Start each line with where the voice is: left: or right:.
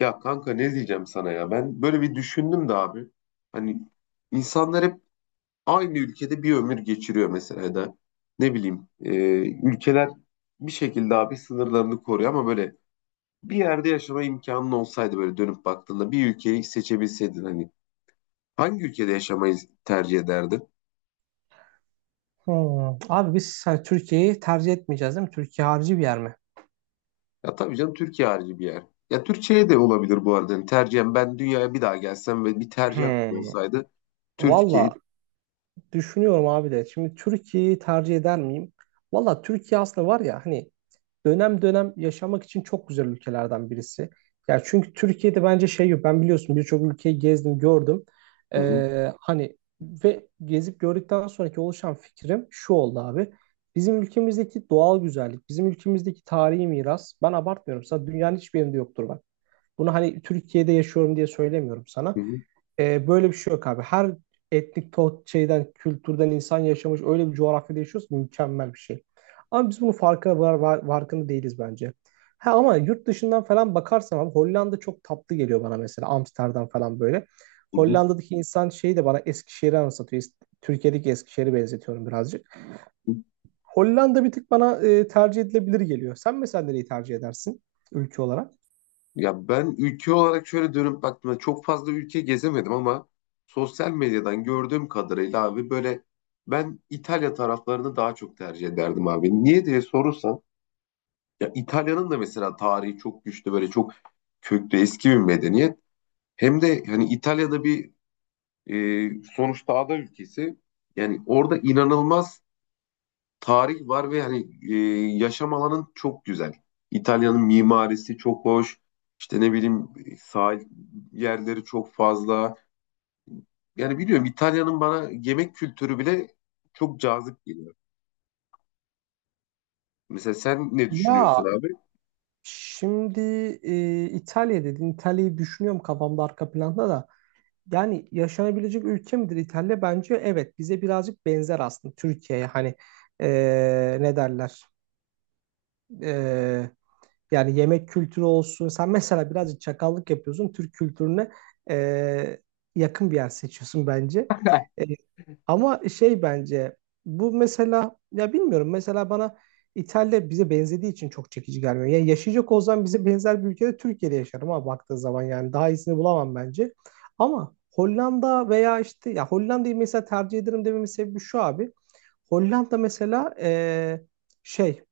left: Ya kanka ne diyeceğim sana ya? Ben böyle bir düşündüm de abi. Hani insanlar hep aynı ülkede bir ömür geçiriyor mesela ya da ne bileyim ülkeler bir şekilde abi sınırlarını koruyor ama böyle bir yerde yaşama imkanın olsaydı böyle dönüp baktığında bir ülkeyi seçebilseydin hani hangi ülkede yaşamayı tercih ederdin?
right: Hmm. Abi biz hani Türkiye'yi tercih etmeyeceğiz değil mi? Türkiye harici bir yer mi?
left: Ya tabii canım Türkiye harici bir yer. Ya Türkiye de olabilir bu arada. Yani tercihen ben dünyaya bir daha gelsem ve bir tercih hakkı
right: Hmm.
left: olsaydı
right: Valla
left: Türkiye.
right: düşünüyorum abi de. Şimdi Türkiye'yi tercih eder miyim? Valla Türkiye aslında var ya hani dönem dönem yaşamak için çok güzel ülkelerden birisi. Ya çünkü Türkiye'de bence şey yok. Ben biliyorsun birçok ülkeyi gezdim, gördüm.
left: Hı hı,
right: Hani ve gezip gördükten sonraki oluşan fikrim şu oldu abi. Bizim ülkemizdeki doğal güzellik, bizim ülkemizdeki tarihi miras. Ben abartmıyorum. Sana dünyanın hiçbir yerinde yoktur bak. Bunu hani Türkiye'de yaşıyorum diye söylemiyorum sana.
left: hı hı,
right: Böyle bir şey yok abi. Her şeyden, kültürden insan yaşamış öyle bir coğrafyada yaşıyoruz ki mükemmel bir şey. Ama biz bunun farkında değiliz bence. Ha ama yurt dışından falan bakarsam abi Hollanda çok tatlı geliyor bana mesela. Amsterdam falan böyle.
left: hı
right: Hollanda'daki insan şeyi de bana Eskişehir'i anlatıyor. Türkiye'deki Eskişehir'i benzetiyorum birazcık.
left: hı.
right: Hollanda bir tık bana tercih edilebilir geliyor. Sen mesela nereyi tercih edersin ülke olarak?
left: Ya ben ülke olarak şöyle dönüp baktığımda çok fazla ülke gezemedim ama sosyal medyadan gördüğüm kadarıyla abi böyle ben İtalya taraflarını daha çok tercih ederdim abi. Niye diye sorursan ya İtalya'nın da mesela tarihi çok güçlü böyle çok köklü eski bir medeniyet. Hem de hani İtalya'da bir e, sonuçta ada ülkesi yani orada inanılmaz tarih var ve hani e, yaşam alanın çok güzel. İtalya'nın mimarisi çok hoş. İşte ne bileyim sahil yerleri çok fazla. Yani biliyorum İtalya'nın bana yemek kültürü bile çok cazip geliyor. Mesela sen ne
right: Ya,
left: düşünüyorsun abi?
right: şimdi İtalya dedin. İtalya'yı düşünüyorum kafamda arka planda da. Yani yaşanabilecek ülke midir İtalya? Bence evet. Bize birazcık benzer aslında Türkiye'ye. Hani e, ne derler? Yani yemek kültürü olsun. Sen mesela birazcık çakallık yapıyorsun. Türk kültürüne e, yakın bir yer seçiyorsun bence. E, ama şey bence bu mesela ya bilmiyorum mesela bana İtalya bize benzediği için çok çekici gelmiyor. Yani yaşayacak olsam bize benzer bir ülkede Türkiye'de yaşarım ama baktığı zaman yani daha iyisini bulamam bence. Ama Hollanda veya işte ya Hollanda'yı mesela tercih ederim dememin sebebi şu abi. Hollanda mesela şey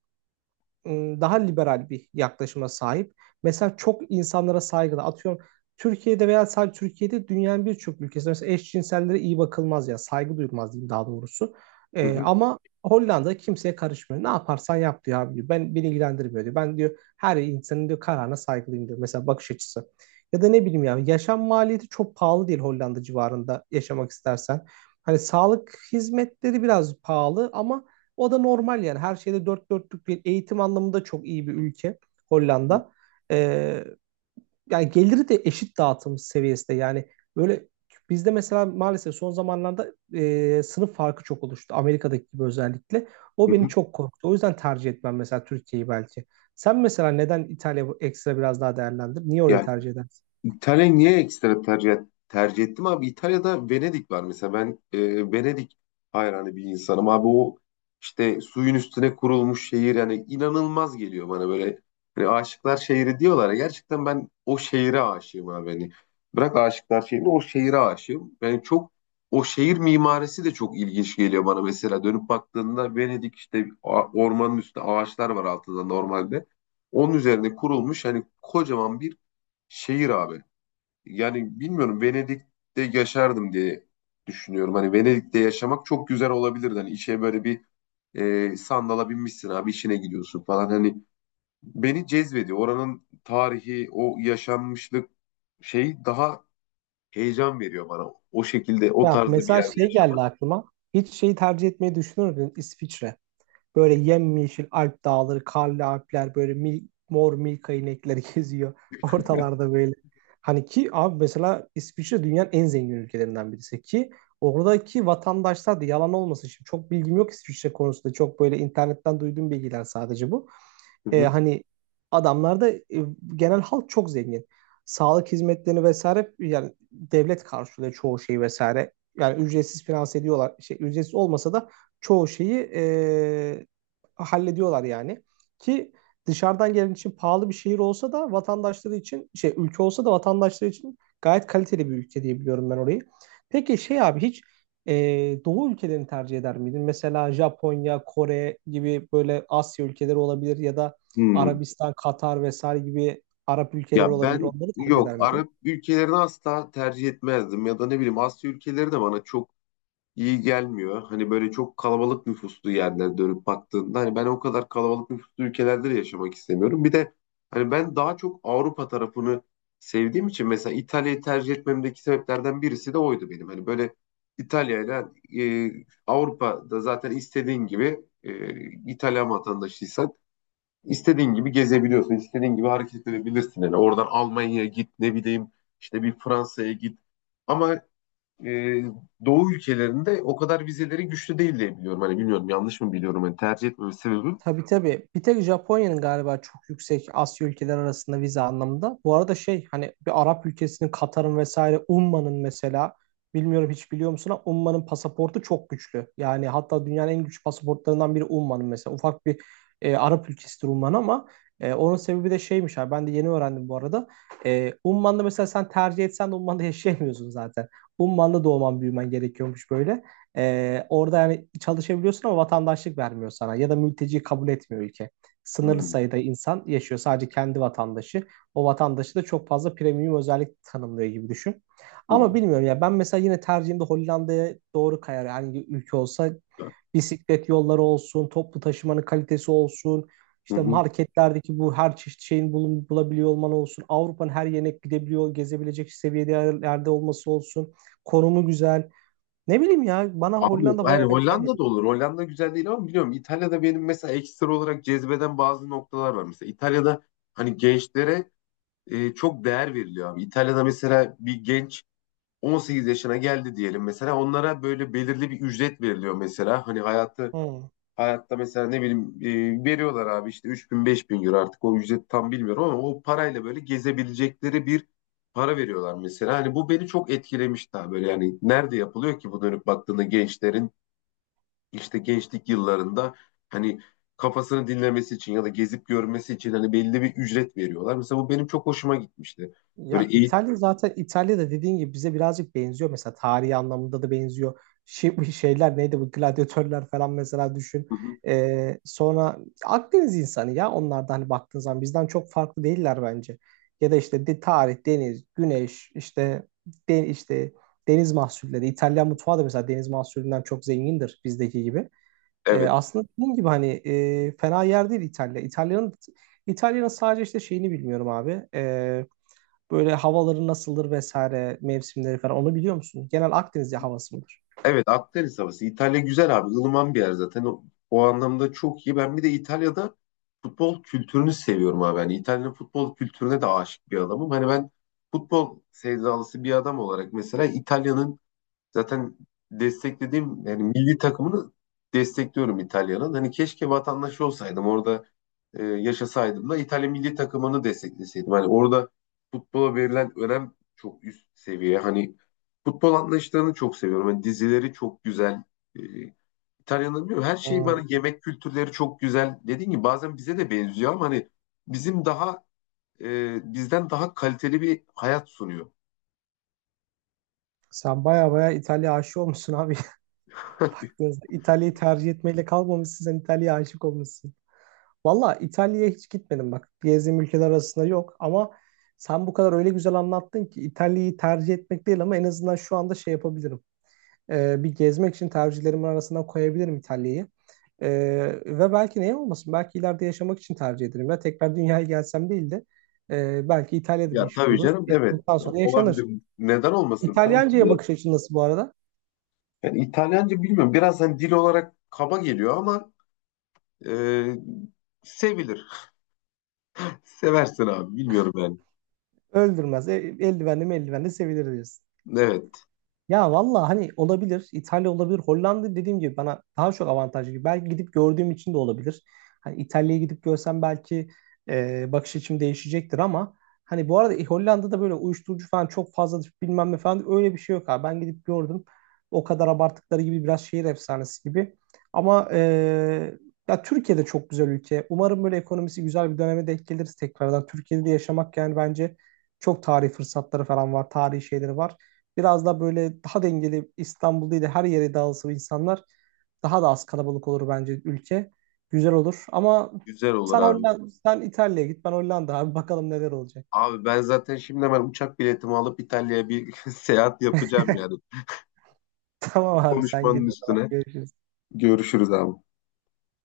right: daha liberal bir yaklaşıma sahip. Mesela çok insanlara saygılı. Atıyorum Türkiye'de veya sadece Türkiye'de dünyanın birçok ülkesinde mesela eşcinsellere iyi bakılmaz ya saygı duyulmaz diyeyim daha doğrusu.
left: Hı hı,
right: Ama Hollanda kimseye karışmıyor. Ne yaparsan yap diyor abi diyor. Ben beni ilgilendirmiyor diyor. Ben diyor her insanın diyor kararına saygılıyım diyor. Mesela bakış açısı. Ya da ne bileyim yani yaşam maliyeti çok pahalı değil Hollanda civarında yaşamak istersen. Hani sağlık hizmetleri biraz pahalı ama o da normal yani. Her şeyde dört dörtlük bir eğitim anlamında çok iyi bir ülke Hollanda. Ee, yani geliri de eşit dağıtım seviyesinde. Yani böyle bizde mesela maalesef son zamanlarda sınıf farkı çok oluştu. Amerika'daki gibi özellikle.
left: hı
right: O beni
left: hı.
right: çok korktu. O yüzden tercih etmem mesela Türkiye'yi belki. Sen mesela neden İtalya ekstra biraz daha değerlendir? Niye orayı
left: Ya
right: tercih edersin?
left: İtalya'yı niye ekstra tercih ettim abi? İtalya'da Venedik var mesela. Ben Venedik hayranı bir insanım abi. O işte suyun üstüne kurulmuş şehir yani inanılmaz geliyor bana böyle. Hani aşıklar şehri diyorlar ya. Gerçekten ben o şehire aşığım abi. Hani bırak aşıklar şehrini o şehire aşığım. Yani çok o şehir mimarisi de çok ilginç geliyor bana mesela. Dönüp baktığında Venedik işte ormanın üstü ağaçlar var altında normalde. Onun üzerine kurulmuş hani kocaman bir şehir abi yani bilmiyorum Venedik'te yaşardım diye düşünüyorum. Hani Venedik'te yaşamak çok güzel olabilirdi. Hani işe böyle bir sandala binmişsin abi işine gidiyorsun falan. Hani beni cezbediyor. Oranın tarihi, o yaşanmışlık şey daha heyecan veriyor bana. O şekilde, o
right: Ya
left: tarzda bir
right: mesela
left: yerde
right: şey geldi
left: yaşamak.
right: aklıma. Hiç şeyi tercih etmeyi düşünür müydün? İsviçre. Böyle yemyeşil Alp dağları, karlı Alpler böyle mor Milka inekleri geziyor ortalarda böyle. Hani ki abi mesela İsviçre dünyanın en zengin ülkelerinden birisi ki oradaki vatandaşlar da yalan olmasın şimdi çok bilgim yok İsviçre konusunda çok böyle internetten duyduğum bilgiler sadece bu.
left: Hı hı.
right: Hani adamlarda genel halk çok zengin. Sağlık hizmetlerini vesaire yani devlet karşılıyor çoğu şeyi vesaire. Yani ücretsiz finanse ediyorlar. Şey, ücretsiz olmasa da çoğu şeyi hallediyorlar yani. Ki dışarıdan gelen için pahalı bir şehir olsa da vatandaşları için şey ülke olsa da vatandaşları için gayet kaliteli bir ülke diye biliyorum ben orayı. Peki şey abi hiç e, doğu ülkelerini tercih eder miydin? Mesela Japonya, Kore gibi böyle Asya ülkeleri olabilir ya da
left: Hmm.
right: Arabistan, Katar vesaire gibi Arap ülkeleri
left: Ya
right: olabilir.
left: ben
right: Onları tercih
left: yok
right: eder miydin?
left: Arap ülkelerini asla tercih etmezdim ya da ne bileyim Asya ülkeleri de bana çok iyi gelmiyor. Hani böyle çok kalabalık nüfuslu yerlere dönüp baktığında hani ben o kadar kalabalık nüfuslu ülkelerde de yaşamak istemiyorum. Bir de hani ben daha çok Avrupa tarafını sevdiğim için mesela İtalya'yı tercih etmemdeki sebeplerden birisi de oydu benim. Hani böyle İtalya'yla e, Avrupa'da zaten istediğin gibi İtalyan vatandaşıysan istediğin gibi gezebiliyorsun, istediğin gibi hareket edebilirsin. Yani oradan Almanya'ya git, ne bileyim işte bir Fransa'ya git. Ama e, Doğu ülkelerinde o kadar vizeleri güçlü değil diye biliyorum. Hani bilmiyorum yanlış mı biliyorum. Hani tercih etmeme sebebim.
right: Tabii tabii. Bir tek Japonya'nın galiba çok yüksek Asya ülkeler arasında vize anlamında. Bu arada şey hani bir Arap ülkesinin Katar'ın vesaire Umman'ın mesela bilmiyorum hiç biliyor musun ama Umman'ın pasaportu çok güçlü. Yani hatta dünyanın en güçlü pasaportlarından biri Umman'ın mesela. Ufak bir Arap ülkesidir Umman ama onun sebebi de şeymiş abi ben de yeni öğrendim bu arada. Umman'da mesela sen tercih etsen de Umman'da yaşayamıyorsun zaten. Umman'da doğman büyümen gerekiyormuş böyle. Orada yani çalışabiliyorsun ama vatandaşlık vermiyor sana ya da mülteci kabul etmiyor ülke. Sınırlı
left: Hmm.
right: sayıda insan yaşıyor sadece kendi vatandaşı. O vatandaşı da çok fazla premium özellik tanımlıyor gibi düşün.
left: Hı
right: Ama
left: hı.
right: bilmiyorum ya ben mesela yine tercihimde Hollanda'ya doğru kayar. Yani ülke olsa bisiklet yolları olsun, toplu taşımanın kalitesi olsun,
left: Hı
right: işte
left: hı.
right: marketlerdeki bu her çeşit şeyin bulabiliyor olman olsun, Avrupa'nın her yerine gezebilecek seviyede yerlerde olması olsun, konumu güzel. Ne bileyim ya bana
left: Ama
right: Hollanda
left: yani
right: bayağı güzel
left: Hollanda da
right: geliyor.
left: olur. Hollanda güzel değil ama biliyorum İtalya'da benim mesela ekstra olarak cezbeden bazı noktalar var. Mesela İtalya'da hani gençlere çok değer veriliyor abi. İtalya'da mesela bir genç 18 yaşına geldi diyelim mesela onlara böyle belirli bir ücret veriliyor mesela. Hani hayatı
right: Hmm.
left: Hayatta mesela ne bileyim veriyorlar abi işte 3000 bin euro artık o ücreti tam bilmiyorum ama o parayla böyle gezebilecekleri bir para veriyorlar mesela. Hani bu beni çok etkilemişti abi böyle yani nerede yapılıyor ki bu dönüp baktığında gençlerin işte gençlik yıllarında hani kafasını dinlemesi için ya da gezip görmesi için hani belli bir ücret veriyorlar. Mesela bu benim çok hoşuma gitmişti. Böyle
right: Ya
left: eğitim,
right: İtalya zaten İtalya'da dediğin gibi bize birazcık benziyor. Mesela tarihi anlamında da benziyor. Şey, bu şeyler neydi bu gladyatörler falan mesela düşün. Sonra Akdeniz insanı ya onlar da hani baktığın zaman bizden çok farklı değiller bence. Ya da işte tarih, deniz, güneş, işte işte deniz mahsulleri. İtalyan mutfağı da mesela deniz mahsullerinden çok zengindir bizdeki gibi.
left: evet.
right: Aslında dediğim gibi hani fena yer değil İtalya. İtalya'nın sadece işte şeyini bilmiyorum abi. Böyle havaları nasıldır vesaire mevsimleri falan onu biliyor musun? Genel Akdeniz havası mıdır?
left: Evet Akdeniz havası. İtalya güzel abi. Ilıman bir yer zaten. O, o anlamda çok iyi. Ben bir de İtalya'da futbol kültürünü seviyorum abi. Hani İtalya'nın futbol kültürüne de aşık bir adamım. Hani ben futbol sevdalısı bir adam olarak mesela İtalya'nın Zaten desteklediğim yani milli takımını destekliyorum İtalya'nın. Hani keşke vatandaşı olsaydım orada yaşasaydım da İtalya milli takımını destekleseydim. Hani orada futbola verilen önem çok üst seviye. Hani futbol anlayışlarını çok seviyorum. Hani dizileri çok güzel. E, İtalya'nın bilmiyorum her şeyi bana
right: Hmm.
left: yemek kültürleri çok güzel. Dediğim gibi bazen bize de benziyor ama hani bizim daha bizden daha kaliteli bir hayat sunuyor.
right: Sen baya baya İtalya aşık olmuşsun abi. Baktığınızda İtalya'yı tercih etmeyle kalmamışsın sen İtalya'ya aşık olmuşsun. Valla İtalya'ya hiç gitmedim bak. Gezdiğim ülkeler arasında yok ama sen bu kadar öyle güzel anlattın ki İtalya'yı tercih etmek değil ama en azından şu anda şey yapabilirim. Bir gezmek için tercihlerimin arasına koyabilirim İtalya'yı. Ee, ve belki neye olmasın? Belki ileride yaşamak için tercih ederim. Ya tekrar dünyaya gelsem değil de belki İtalya'da bir
left: Ya
right: iş
left: tabii
right: buluruz.
left: canım
right: İş
left: evet
right: bulduktan sonra yaşanır.
left: olabilir. Neden olmasın tabii ki
right: İtalyanca'ya
left: de.
right: bakış açın nasıl bu arada?
left: Yani İtalyanca bilmiyorum. Biraz hani dil olarak kaba geliyor ama e, sevilir. Seversin abi bilmiyorum yani.
right: Öldürmez. Eldivenli mi eldivenli sevilir diyorsun.
left: Evet
right: Ya valla hani olabilir. İtalya olabilir. Hollanda dediğim gibi bana daha çok avantajlı gibi. Belki gidip gördüğüm için de olabilir. Hani İtalya'yı gidip görsem belki bakış açım değişecektir ama hani bu arada Hollanda'da böyle uyuşturucu falan çok fazladır bilmem ne falan öyle bir şey yok abi. Ben gidip gördüm. O kadar abarttıkları gibi biraz şehir efsanesi gibi. Ama ya Türkiye'de çok güzel ülke. Umarım böyle ekonomisi güzel bir döneme denk geliriz tekrardan. Türkiye'de de yaşamak yani bence çok tarihi fırsatları falan var. Tarihi şeyleri var. Biraz da böyle daha dengeli İstanbul değil de her yere dağılsa insanlar daha da az kalabalık olur bence ülke. Güzel olur ama
left: güzel olur
right: sen
left: abi.
right: Hollanda, sen İtalya'ya git ben Hollanda abi bakalım neler olacak.
left: Abi ben zaten şimdi hemen uçak biletimi alıp İtalya'ya bir seyahat yapacağım yani.
right: Tamam abi sen git
left: Konuşmanın
right: o zaman
left: üstüne.
right: görüşürüz.
left: Görüşürüz abi.